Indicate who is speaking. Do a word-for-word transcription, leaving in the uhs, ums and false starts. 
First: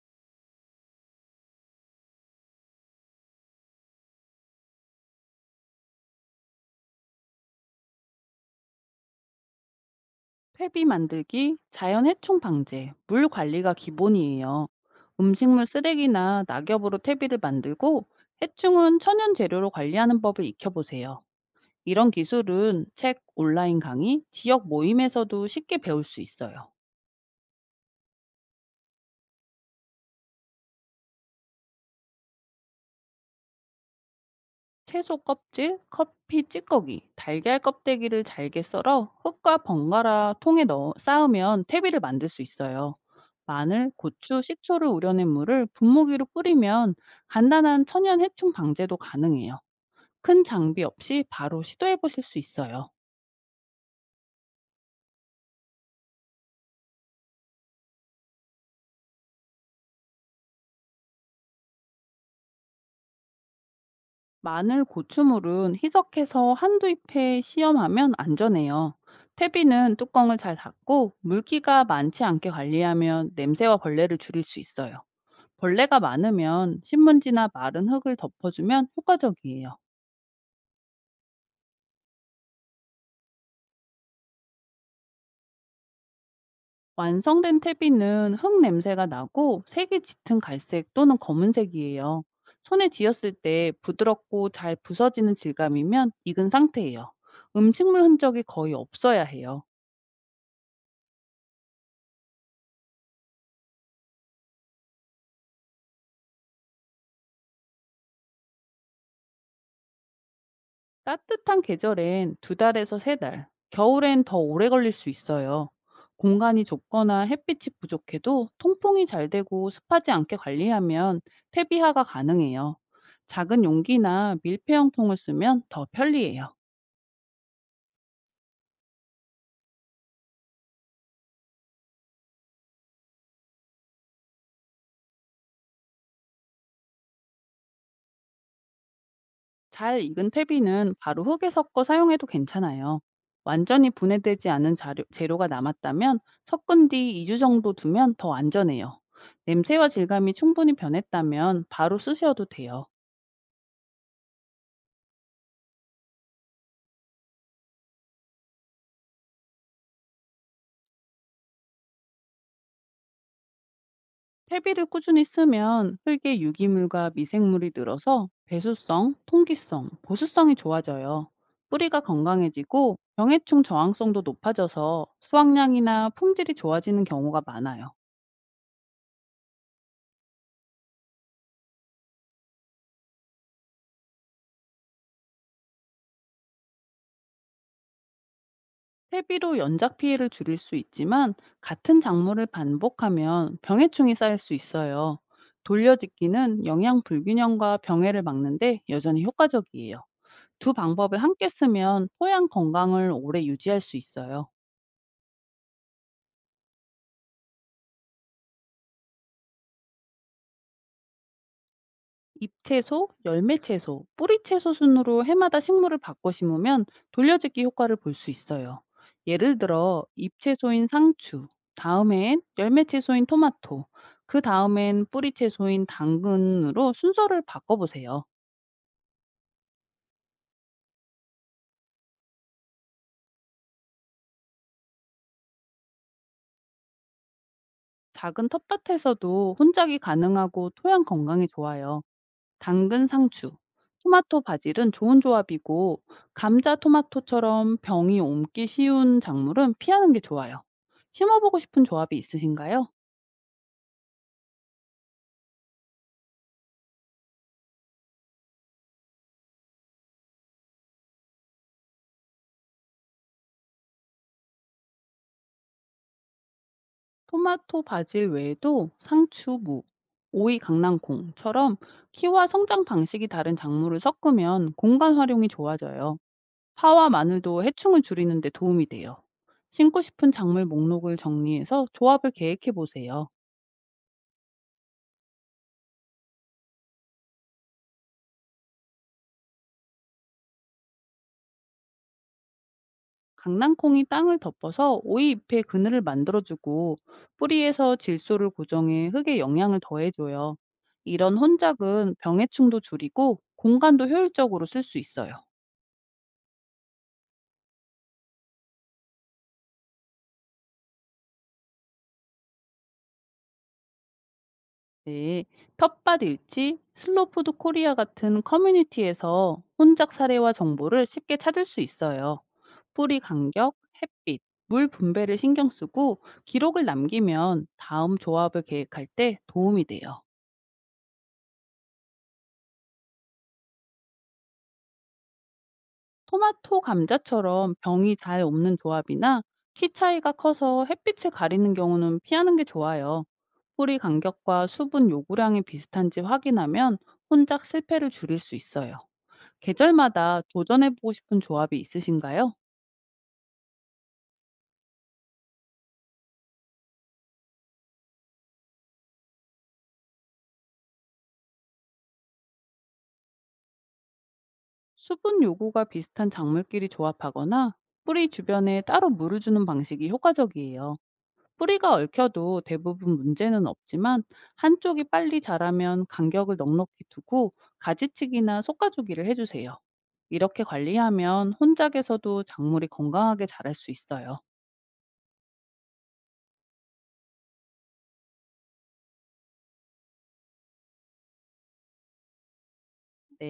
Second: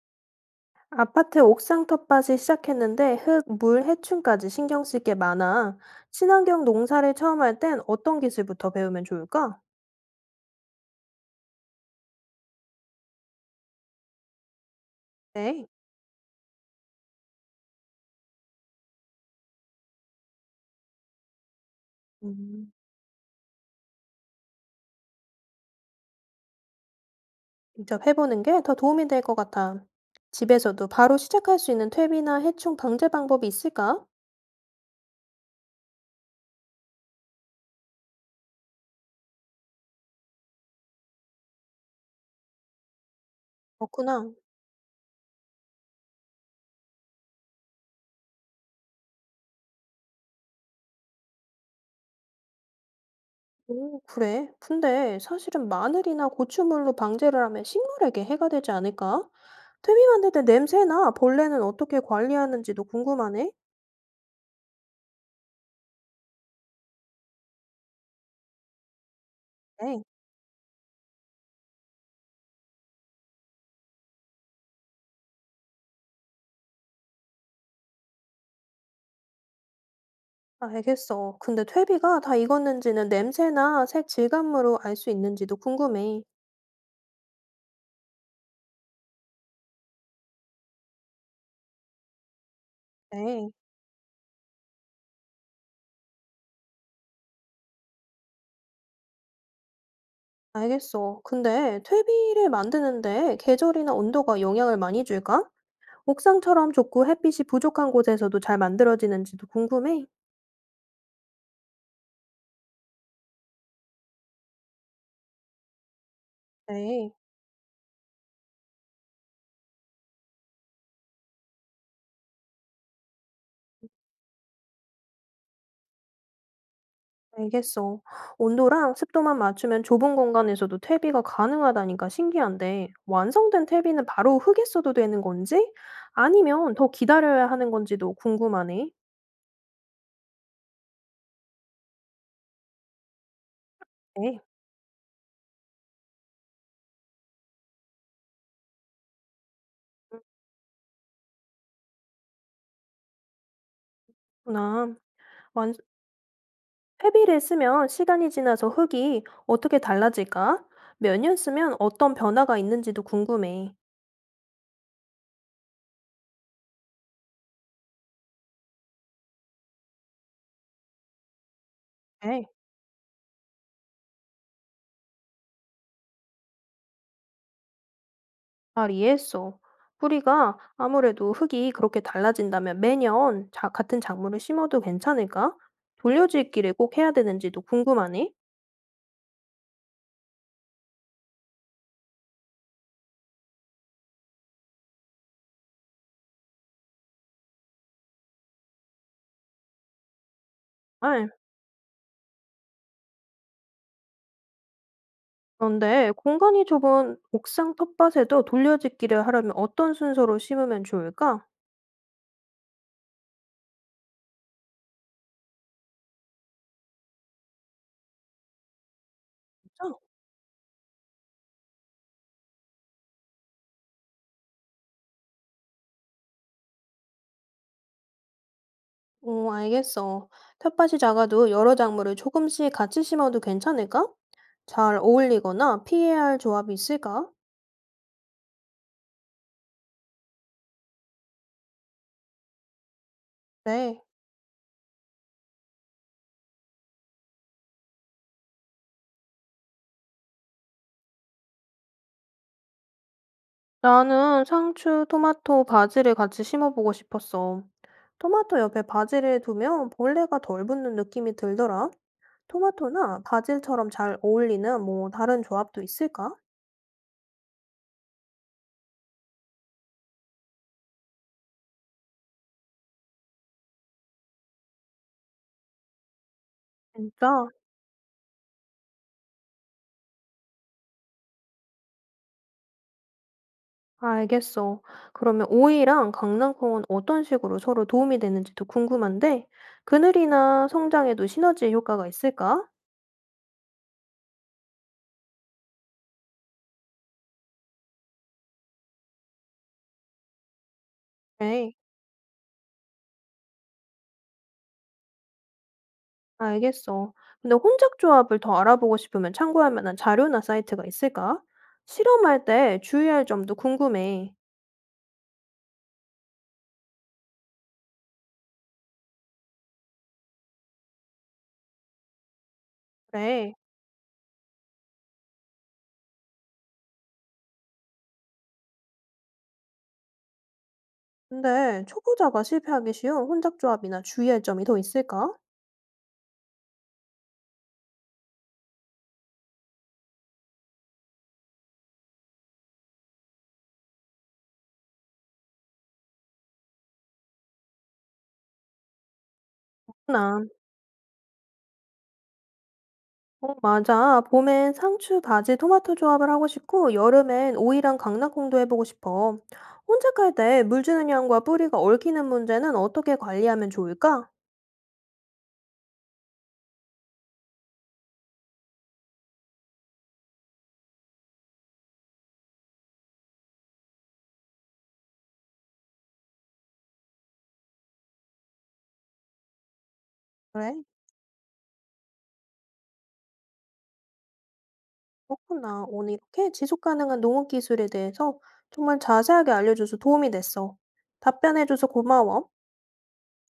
Speaker 1: 아파트 옥상 텃밭이 시작했는데 흙, 물, 해충까지 신경 쓸 게 많아. 친환경 농사를 처음 할 땐 어떤 기술부터 배우면 좋을까?
Speaker 2: 회비 만들기, 자연 해충 방제, 물 관리가 기본이에요. 음식물
Speaker 1: 네.
Speaker 2: 쓰레기나 낙엽으로 퇴비를 만들고 해충은 천연 재료로 관리하는 법을 익혀보세요. 이런
Speaker 1: 음,
Speaker 2: 기술은 책, 온라인 강의, 지역 모임에서도 쉽게 배울 수 있어요.
Speaker 1: 직접 해보는 게 더 도움이 될 것 같아. 집에서도 바로 시작할 수 있는 퇴비나 해충 방제 방법이 있을까?
Speaker 2: 채소 껍질, 커피 찌꺼기, 달걀 껍데기를 잘게 썰어 흙과 번갈아 통에 넣어 쌓으면 퇴비를 만들 수 있어요. 마늘,
Speaker 1: 그렇구나.
Speaker 2: 고추, 식초를 우려낸 물을 분무기로 뿌리면 간단한 천연 해충 방제도 가능해요. 큰 장비 없이 바로 시도해 보실 수 있어요.
Speaker 1: 오, 그래. 근데 사실은 마늘이나 고추물로 방제를 하면 식물에게 해가 되지 않을까? 퇴비 만들 때 냄새나 벌레는 어떻게 관리하는지도 궁금하네.
Speaker 2: 마늘, 고추물은 희석해서 한두 잎에 시험하면 안전해요. 퇴비는
Speaker 1: 네.
Speaker 2: 뚜껑을 잘 닫고 물기가 많지 않게 관리하면 냄새와 벌레를 줄일 수 있어요. 벌레가 많으면 신문지나 마른 흙을 덮어주면 효과적이에요.
Speaker 1: 알겠어. 근데 퇴비가 다 익었는지는 냄새나 색 질감으로 알 수 있는지도 궁금해.
Speaker 2: 완성된 퇴비는 흙 냄새가 나고 색이 짙은 갈색 또는 검은색이에요. 손에 쥐었을
Speaker 1: 네,
Speaker 2: 때 부드럽고 잘 부서지는 질감이면 익은 상태예요. 음식물 흔적이 거의 없어야 해요.
Speaker 1: 알겠어. 근데 퇴비를 만드는데 계절이나 온도가 영향을 많이 줄까? 옥상처럼 좁고 햇빛이 부족한 곳에서도 잘 만들어지는지도 궁금해.
Speaker 2: 따뜻한 계절엔 두 달에서 세 달, 겨울엔 더 오래 걸릴 수 있어요. 공간이
Speaker 1: 네,
Speaker 2: 좁거나 햇빛이 부족해도 통풍이 잘 되고 습하지 않게 관리하면 퇴비화가 가능해요. 작은 용기나 밀폐형 통을 쓰면 더 편리해요.
Speaker 1: 알겠어. 온도랑 습도만 맞추면 좁은 공간에서도 퇴비가 가능하다니까 신기한데, 완성된 퇴비는 바로 흙에 써도 되는 건지? 아니면 더 기다려야 하는 건지도 궁금하네.
Speaker 2: 잘 익은 퇴비는 바로 흙에 섞어 사용해도 괜찮아요. 완전히
Speaker 1: 네.
Speaker 2: 분해되지 않은 자료, 재료가 남았다면 섞은 뒤 이 주 정도 두면 더 안전해요. 냄새와 질감이 충분히 변했다면 바로 쓰셔도 돼요.
Speaker 1: 그렇구나. 완- 회비를 쓰면 시간이 지나서 흙이 어떻게 달라질까? 몇 년 쓰면 어떤 변화가 있는지도 궁금해.
Speaker 2: 퇴비를 꾸준히 쓰면 흙의 유기물과 미생물이 늘어서 배수성, 통기성, 보수성이 좋아져요. 뿌리가
Speaker 1: 에이,
Speaker 2: 건강해지고 병해충 저항성도 높아져서 수확량이나 품질이 좋아지는 경우가 많아요.
Speaker 1: 잘 이해했어. 뿌리가 아무래도 흙이 그렇게 달라진다면 매년 자- 같은 작물을 심어도 괜찮을까? 돌려짓기를 꼭 해야 되는지도 궁금하네.
Speaker 2: 퇴비로 연작 피해를 줄일 수 있지만 같은 작물을 반복하면 병해충이 쌓일 수 있어요. 돌려짓기는 영양 불균형과 병해를 막는데 여전히 효과적이에요. 두
Speaker 1: 아,
Speaker 2: 방법을 함께 쓰면 토양 건강을 오래 유지할 수 있어요.
Speaker 1: 그런데 공간이 좁은 옥상 텃밭에도 돌려짓기를 하려면 어떤 순서로 심으면 좋을까?
Speaker 2: 잎채소, 열매채소, 뿌리채소 순으로 해마다 식물을 바꿔 심으면 돌려짓기 효과를 볼 수 있어요. 예를 들어 잎채소인 상추, 다음엔 열매채소인 토마토, 그 다음엔 뿌리채소인 당근으로 순서를 바꿔보세요.
Speaker 1: 오, 알겠어. 텃밭이 작아도 여러 작물을 조금씩 같이 심어도 괜찮을까? 잘 어울리거나 피해야 할 조합이 있을까?
Speaker 2: 작은 텃밭에서도 혼작이 가능하고 토양 건강에 좋아요. 당근 상추,
Speaker 1: 네.
Speaker 2: 토마토 바질은 좋은 조합이고 감자 토마토처럼 병이 옮기 쉬운 작물은 피하는 게 좋아요. 심어보고 싶은 조합이 있으신가요?
Speaker 1: 나는 상추, 토마토, 바지를 같이 심어보고 싶었어. 토마토 옆에 바지를 두면 벌레가 덜 붙는 느낌이 들더라. 토마토나 바질처럼 잘 어울리는 뭐 다른 조합도 있을까?
Speaker 2: 토마토 바질 외에도 상추, 무, 오이 강낭콩처럼 키와 성장 방식이 다른 작물을 섞으면 공간 활용이 좋아져요. 파와
Speaker 1: 진짜?
Speaker 2: 마늘도 해충을 줄이는 데 도움이 돼요. 심고 싶은 작물 목록을 정리해서 조합을 계획해 보세요.
Speaker 1: 알겠어. 그러면 오이랑 강낭콩은 어떤 식으로 서로 도움이 되는지도 궁금한데, 그늘이나 성장에도 시너지 효과가 있을까?
Speaker 2: 강낭콩이 땅을 덮어서 오이 잎에 그늘을 만들어주고 뿌리에서 질소를 고정해 흙에 영양을 더해줘요. 이런
Speaker 1: 네,
Speaker 2: 혼작은 병해충도 줄이고 공간도 효율적으로 쓸 수 있어요.
Speaker 1: 알겠어. 근데 혼작 조합을 더 알아보고 싶으면 참고할 만한 자료나 사이트가 있을까? 실험할 때 주의할 점도 궁금해.
Speaker 2: 네, 텃밭 일치, 슬로푸드 코리아 같은 커뮤니티에서 혼작 사례와 정보를 쉽게 찾을 수 있어요. 뿌리
Speaker 1: 그래.
Speaker 2: 간격, 햇빛, 물 분배를 신경 쓰고 기록을 남기면 다음 조합을 계획할 때 도움이 돼요.
Speaker 1: 근데 초보자가 실패하기 쉬운 혼작 조합이나 주의할 점이 더 있을까?
Speaker 2: 토마토 감자처럼 병이 잘 없는 조합이나 키 차이가 커서 햇빛을 가리는 경우는 피하는 게 좋아요. 뿌리 간격과 수분 요구량이 비슷한지 확인하면 혼작 실패를 줄일 수 있어요. 계절마다
Speaker 1: 나
Speaker 2: 도전해보고 싶은 조합이 있으신가요?
Speaker 1: 어, 맞아. 봄엔 상추, 바지, 토마토 조합을 하고 싶고, 여름엔 오이랑 강낭콩도 해보고 싶어. 혼자 깔 때 물 주는 양과 뿌리가 얽히는 문제는 어떻게 관리하면 좋을까?
Speaker 2: 수분 요구가 비슷한 작물끼리 조합하거나 뿌리 주변에 따로 물을 주는 방식이 효과적이에요. 뿌리가 얽혀도 대부분 문제는 없지만 한쪽이 빨리 자라면 간격을 넉넉히 두고 가지치기나 솎아주기를 해주세요. 이렇게
Speaker 1: 그래,
Speaker 2: 관리하면 혼작에서도 작물이 건강하게 자랄 수 있어요.
Speaker 1: 그렇구나. 오늘 이렇게 지속 가능한 농업 기술에 대해서 정말 자세하게 알려줘서 도움이 됐어. 답변해줘서 고마워.
Speaker 2: 네.